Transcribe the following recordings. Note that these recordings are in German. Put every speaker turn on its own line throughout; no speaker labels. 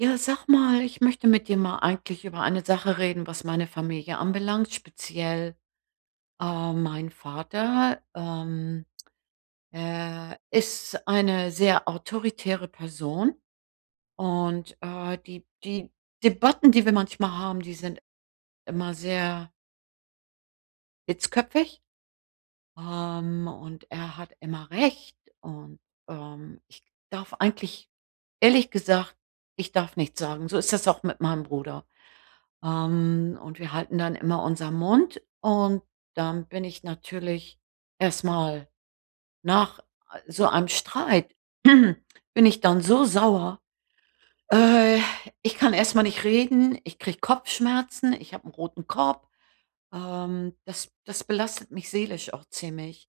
Ja, sag mal, ich möchte mit dir mal eigentlich über eine Sache reden, was meine Familie anbelangt, speziell, ähm, mein Vater, ähm, er ist eine sehr autoritäre Person. Und, äh, die die Debatten, die wir manchmal haben, die sind immer sehr hitzköpfig. Ähm, und er hat immer Recht und, ähm, ich darf eigentlich ehrlich gesagt, ich darf nichts sagen, so ist es auch mit meinem Bruder. Ähm, und wir halten dann immer unser Mund und dann bin ich natürlich erstmal nach so einem Streit bin ich dann so sauer, äh ich kann erstmal nicht reden, ich kriege Kopfschmerzen, ich habe 'nen roten Kopf. Ähm, das das belastet mich seelisch auch ziemlich.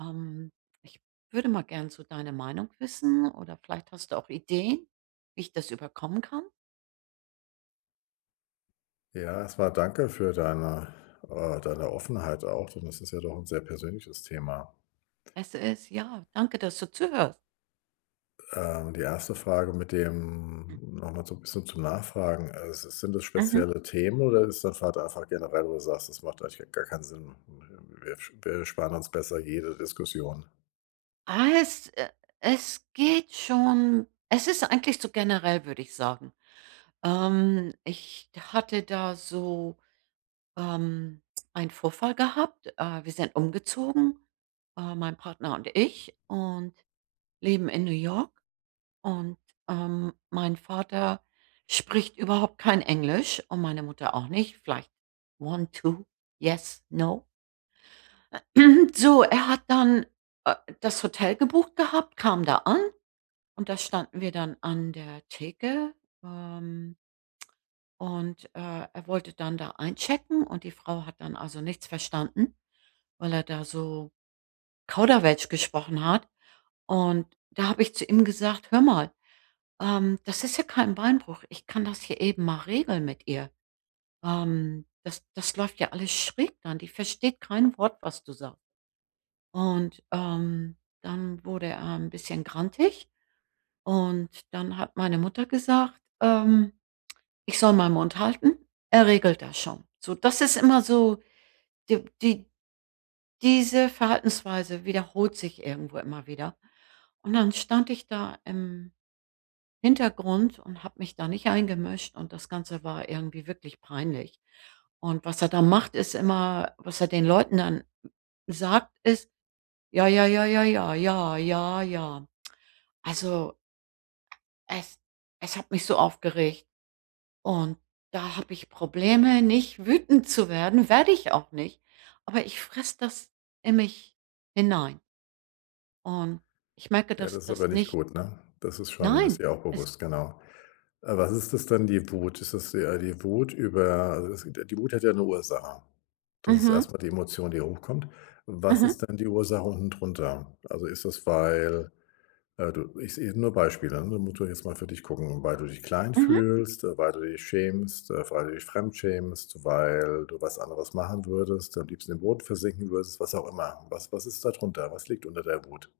Ähm, ich würde mal gerne so deine Meinung wissen oder vielleicht hast du auch Ideen, wie ich das überkommen kann?
Ja, erstmal danke für deine, äh deine Offenheit auch. Und das ist ja doch 'n sehr persönliches Thema.
Es ist ja, danke, dass du zuhörst.
Ähm, die 1. Frage mit dem nochmal so 'n bisschen zum Nachfragen. Äh, si sind das
Mhm.
spezielle Themen oder ist dein Vater einfach generell wo du sagst, das macht eigentlich gar keinen Sinn. Wir wir sparen uns besser jede Diskussion.
Ah, es, äh es geht schon es ist eigentlich so generell, würde ich sagen. Ähm, ich hatte da so, ähm, einen Vorfall gehabt. Äh, wir sind umgezogen, äh, mein Partner und ich und leben in New York und, ähm, mein Vater spricht überhaupt kein Englisch, und meine Mutter auch nicht. Vielleicht: „One, two, yes, no.“ So, er hat dann, äh, das Hotel gebucht gehabt, kam da an und da standen wir dann an der Theke. Ähm und, äh, er wollte dann da einchecken und die Frau hat dann also nichts verstanden, weil er da so Kauderwelsch gesprochen hat. Und da habe ich zu ihm gesagt: „Hör mal, ähm, das ist ja kein Beinbruch. Ich kann das hier eben mal regeln mit ihr. Ähm, das das läuft ja alles schräg dann, die versteht kein Wort, was du sagst.“ Und, ähm, dann wurde er 'n bisschen grantig und dann hat meine Mutter gesagt, ähm, ich soll meinen Mund halten. Er regelt das schon. So, das ist immer so die die diese Verhaltensweise wiederholt sich irgendwo immer wieder. Und dann stand ich da im Hintergrund und habe mich da nicht eingemischt und das Ganze war irgendwie wirklich peinlich. Und was er da macht, ist immer, was er den Leuten dann sagt, ist: „Ja, ja, ja, ja, ja, ja, ja, ja.“ Also es es hat mich so aufgeregt. Und da habe ich Probleme, nicht wütend zu werden werde ich auch nicht. Aber ich fresse das in mich hinein. Und ich merke,
Ja,
dass
das ist
das
aber nicht
nicht
gut, ne? Das ist schon ist
Nein,
ihr auch
es
bewusst, genau. Äh, was ist das denn die Wut? Ist das eher die Wut über [unintelligible] die Wut hat ja 'ne Ursache. Das ist
Mhm.
erstmal die Emotion, die hochkommt. Was
Mhm.
ist denn die Ursache unten drunter? Also, ist das, weil, äh, du is e nur Beispiele, äh, da musst du jetzt mal für dich gucken, weil du dich klein
Mhm.
fühlst, weil du dich schämst, äh, weil du dich fremdschämst, weil du was anderes machen würdest, am liebsten im Boot versinken würdest? Was auch immer. Was was ist da drunter? Was liegt unter der Wut?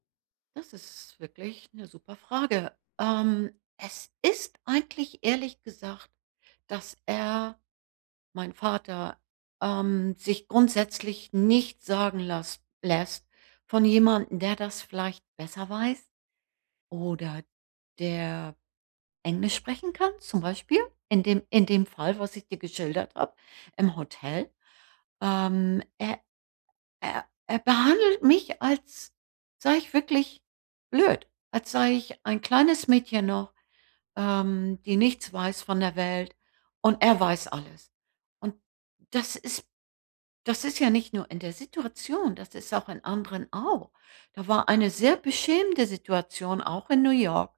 Das ist wirklich 'ne super Frage. Ähm, es ist eigentlich ehrlich gesagt, dass er, mein Vater, ähm, sich grundsätzlich nichts sagen lasst lässt von jemandem, der das vielleicht besser weiß oder der Englisch sprechen kann, zum Beispiel, in dem in dem Fall, was ich dir geschildert habe, im Hotel. Ähm, er er er behandelt mich, als sei ich wirklich blöd, als sei ich ein kleines Mädchen noch, ähm, die nichts weiß von der Welt. Und er weiß alles. Und das ist das ist ja nicht nur in der Situation, das ist auch in anderen auch. Da war eine sehr beschämende Situation auch in New York.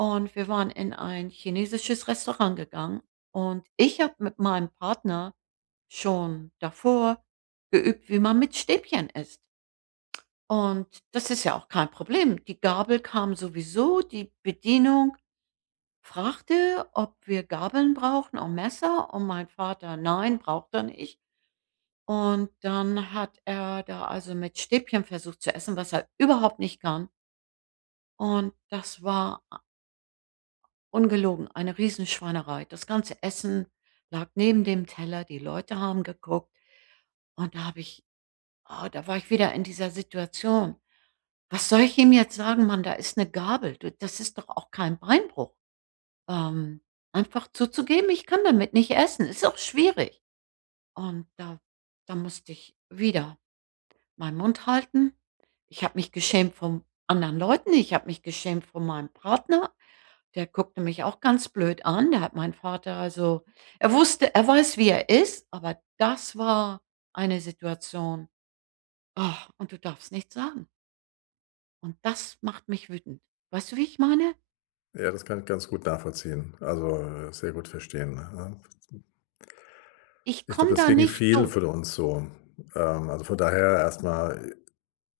Und wir waren in ein chinesisches Restaurant gegangen und ich habe mit meinem Partner schon davor geübt, wie man mit Stäbchen isst. Und das ist ja auch kein Problem. Die Gabel kam sowieso, die Bedienung fragte, ob wir Gabeln brauchen und Messer, und mein Vater: „Nein.“ Braucht er nicht. Und dann hat er da, also, mit Stäbchen versucht zu essen, was er überhaupt nicht kann. Und das war a ungelogen, eine Riesenschweinerei. Das ganze Essen lag neben dem Teller, die Leute haben geguckt. Und da habe ich ah, da war ich wieder in dieser Situation. Was soll ich ihm jetzt sagen, Mann? Da ist 'ne Gabel. Du das ist doch auch kein Beinbruch. Ähm, einfach zuzugeben „ich kann damit nicht essen“. Ist auch schwierig. Und da da musste ich wieder meinen Mund halten. Ich habe mich geschämt vom anderen Leuten, ich habe mich geschämt vor meinem Partner, der guckte mich auch ganz blöd an, da hat meinen Vater also, er wusste er weiß, wie er ist, aber das war eine Situation. und du darfst nicht sagen. Und das macht mich wütend. Weißt du, wie ich meine?
Ja, das kann ich ganz gut nachvollziehen, also, äh, sehr gut verstehen, ne?
Ich
Ich glaube,
komme
das
da
ging
nicht
vielen
durch.
von uns so, ähm, also, von daher erstmal,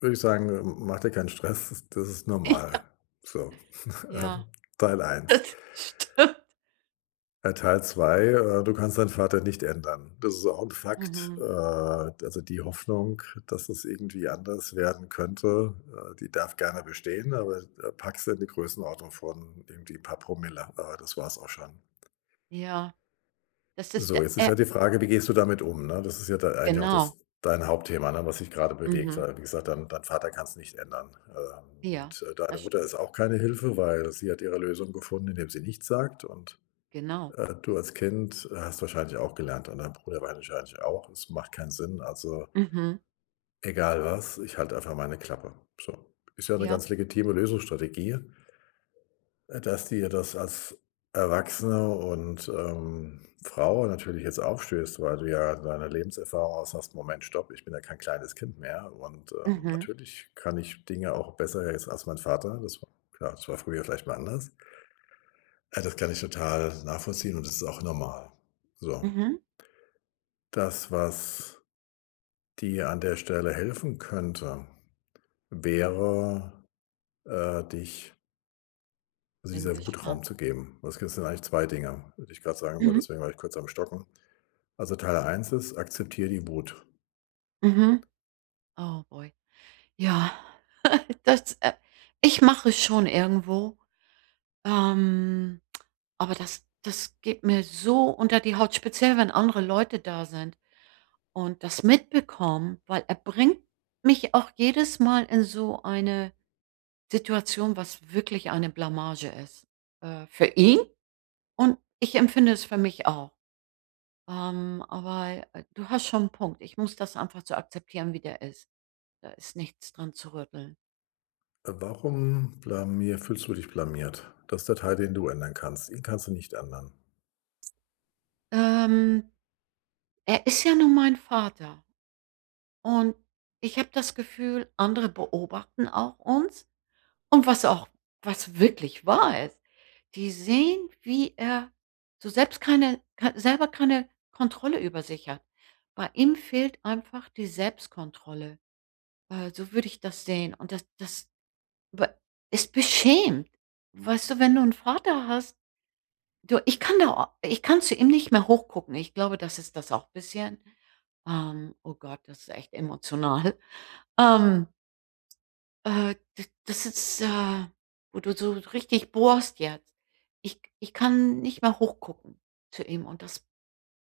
würde ich sagen, äh, macht dir keinen Stress. Das ist das ist normal
Ja.
so. Ähm,
Ja.
Teil 1.
Das stimmt.
Bei Teil 2 äh, du kannst deinen Vater nicht ändern. Das ist auch 'n Fakt. Äh,
Mhm.
also die Hoffnung, das es irgendwie anders werden könnte, äh, die darf gerne bestehen. Aber, äh, pack sie in die Größenordnung von irgendwie paar Promille. Aber das war's auch schon.
Ja. Das ist
So,
der,
jetzt ist
äh
ja die Frage wie gehst du damit um, ne? Das ist ja da eigentlich auch
Genau.
das dein Hauptthema, ne, was dich gerade bewegt,
Mhm.
weil wie gesagt, dein dein Vater kannst nicht ändern. Ähm,
Ja,
und deine
das
Mutter
stimmt.
ist auch keine Hilfe, weil sie hat ihre Lösung gefunden, indem sie nichts sagt und,
Genau.
äh, du als Kind, äh, hast wahrscheinlich auch gelernt. Und dein Bruder wahrscheinlich auch. Es macht keinen Sinn. Also
Mhm.
egal was, ich halte einfach meine Klappe, so. Ist ja 'ne
Ja.
ganz legitime Lösungsstrategie. Äh, dass dir das als Erwachsene und, ähm, Frau natürlich jetzt aufstößt, weil du ja in deiner Lebenserfahrung aus hast: „Moment Stop. Ich bin ja kein kleines Kind mehr. Und, ähm,
Mhm.
natürlich kann ich Dinge auch besser jetzt als mein Vater.“ Das w Klar, das war früher vielleicht mal anders. Äh, das kann ich total nachvollziehen. Und das ist auch normal. So.
Mhm.
Das, was dir an der Stelle helfen könnte, wäre, äh, dich Also
Bin
dieser Wut
gespannt.
Raum zu geben, weil es gibt sind eigentlich 2 Dinger, würde ich grad sagen wollte.
Mhm.
Deswegen war ich kurz am Stocken. Also, Teil 1 ist: Akzeptiere die Wut.
Mhm. Oh, Boy. Ja, das, äh ich mache schon irgendwo, ähm, aber das das geht mir so unter die Haut, speziell, wenn andere Leute da sind und das mitbekommen, weil er bringt mich auch jedes Mal in so eine Situation, was wirklich eine Blamage ist, äh, für ihn und ich empfinde es für mich auch. Ähm, aber du hast schon 'n Punkt. Ich muss das einfach so akzeptieren, wie der ist. Da ist nichts dran zu rütteln.
Äh, warum blamier fühlst du dich blamiert? Das der Teil, den du ändern kannst. Ihn kannst du nicht ändern.
Ähm, er ist ja nur mein Vater und, ich habe das Gefühl, andere beobachten auch uns. Und was auch was wirklich wahr ist, die sehen, wie er so selbst keine kei selber keine Kontrolle über sich hat. Bei ihm fehlt einfach die Selbstkontrolle. Äh, so würde ich das sehen und das das b es beschämt. Weißt du, wenn du n' Vater hast du ich kann da ich kann zu ihm nicht mehr hoch gucken. Ich glaube, das ist das auch bisschen, ähm oh Gott, das ist echt emotional. Ähm äh, d das ist, äh wo du so richtig bohrst jetzt. Ich ich kann nicht mehr hoch gucken zu ihm und das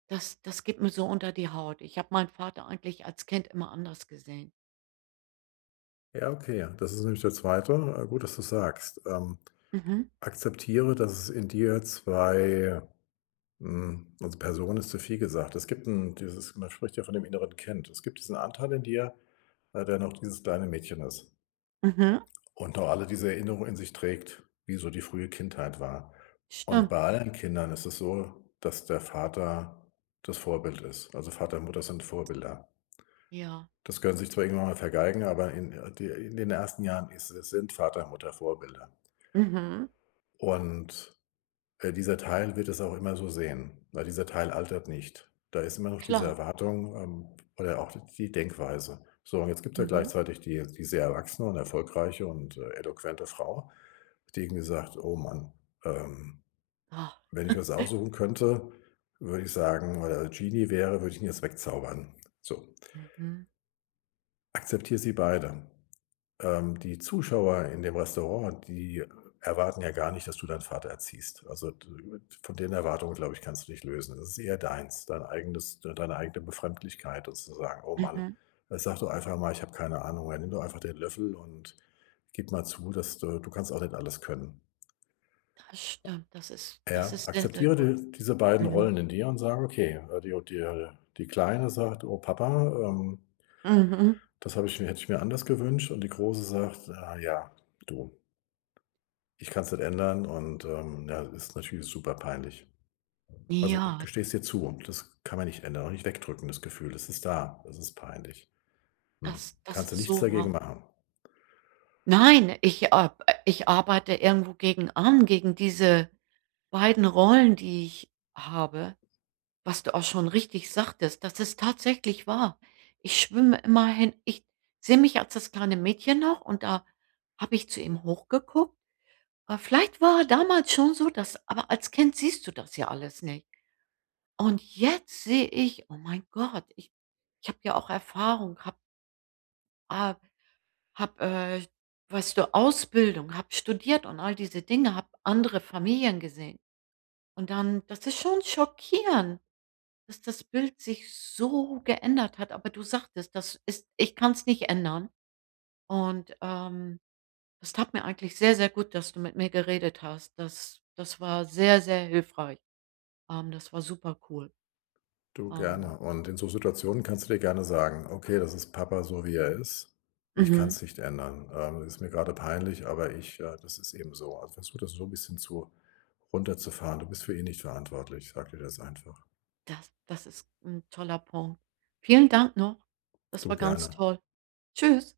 das das geht mir so unter die Haut. Ich habe meinen Vater eigentlich als Kind immer anders gesehen.
Ja okay. Das ist nämlich der zweite äh, gut, dass du es sagst. Ähm,
Mhm.
akzeptiere, dass es in dir 2 hm, also Personen ist zu viel gesagt. Es gibt 'n dieses man spricht ja von dem Inneren Kind. Es gibt diesen Anteil in dir, äh, der noch dieses kleine Mädchen ist.
Mhm.
Und auch alle diese Erinnerungen in sich trägt, wie so die frühe Kindheit war. Und
Stimmt.
bei allen Kindern ist es so, dass der Vater das Vorbild ist, also Vater und Mutter sind Vorbilder.
Ja.
Das können sie sich zwar irgendwann mal vergeigen, aber in, äh in den ersten Jahren ist äh, sind Vater, Mutter Vorbilder.
Mhm.
Und, äh, dieser Teil wird es auch immer so sehen, weil dieser Teil altert nicht. Da ist immer noch diese
Klar.
Erwartung, ähm, oder auch d die Denkweise. So, und jetzt gibt es ja
Mhm.
gleichzeitig die die sehr erwachsene und erfolgreiche und, äh, eloquente Frau, die irgendwie sagt: „Oh Mann. Ähm,
Ah.
wenn ich was aussuchen könnte, würde ich sagen oder Genie wäre, würde ich ihn jetzt wegzaubern,“ so.
Mhm.
Akzeptier sie beide. Ähm, die Zuschauer in dem Restaurant, die erwarten ja gar nicht, dass du deinen Vater erziehst. Also, von den Erwartungen, glaube ich, kannst du dich lösen. Das ist eher deins. Dein eigenes d deine eigene Befremdlichkeit sozusagen. Oh Mann
Mhm.
jetzt sag doch einfach mal ich habe keine Ahnung. Ja nimm doch einfach den Löffel und gib mal zu, dass du du kannst auch nicht alles können.
Das stimmt, das ist das
Ja?
ist sehr, sehr
Akzeptiere
gut,
diese diese beiden
mhm.
Rollen in dir und sage okay [unintelligible] die die Kleine sagt: „Oh, Papa, ähm“
Mhm.
„das habe ich mir hätte ich mir anders gewünscht,“ und die große sagt: „Ah, ja, du“ „ich kann es nicht ändern. Und, ähm, ja, ist natürlich super peinlich.“ Also
Ja.
gesteh es dir zu. Das kann man nicht ändern und nicht wegdrücken das Gefühl. Es ist da. Das ist peinlich. Hm,
Das das
kannst du
ist
nichts
so
dagegen
wahr.
machen.
Nein, ich, äh äh, ich arbeite irgendwo gegen an, gegen diese beiden Rollen, die ich habe. Was du auch schon richtig sagtest, das ist tatsächlich wahr. Ich schwimme immer hin. Ich sehe mich als das kleine Mädchen noch. Und da habe ich zu ihm hochgeguckt. Aber vielleicht war er damals schon so, dass aber als Kind siehst du das ja alles nicht. Und jetzt sehe ich: „Oh, mein Gott, ich ich habe ja auch Erfahrung, habe“ „ah, habe, äh weißt du, Ausbildung, habe studiert und all diese Dinge, habe andere Familien gesehen.“ Und dann das ist schon schockierend, dass das Bild sich so geändert hat. Aber du sagtest, das ist ich kann's nicht ändern. Und, ähm, es tat mir eigentlich sehr, sehr gut, dass du mit mir geredet hast. Das das war sehr, sehr hilfreich. Ähm, das war super cool.
Du,
Ähm.
gerne. Und in so Situationen kannst du dir gerne sagen: „Okay, das ist Papa so, wie er ist. Ich
Mhm.
kann's nicht ändern. Ähm, ist mir gerade peinlich. Aber ich, äh das ist eben so.“ Also versuch das so bisschen zu runterzufahren. Du bist für ihn nicht verantwortlich. Sag dir das einfach.
Das das ist 'n toller Punkt. Vielen Dank noch. Das
Du,
war ganz
gerne.
toll. Tschüss.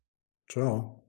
Tschau.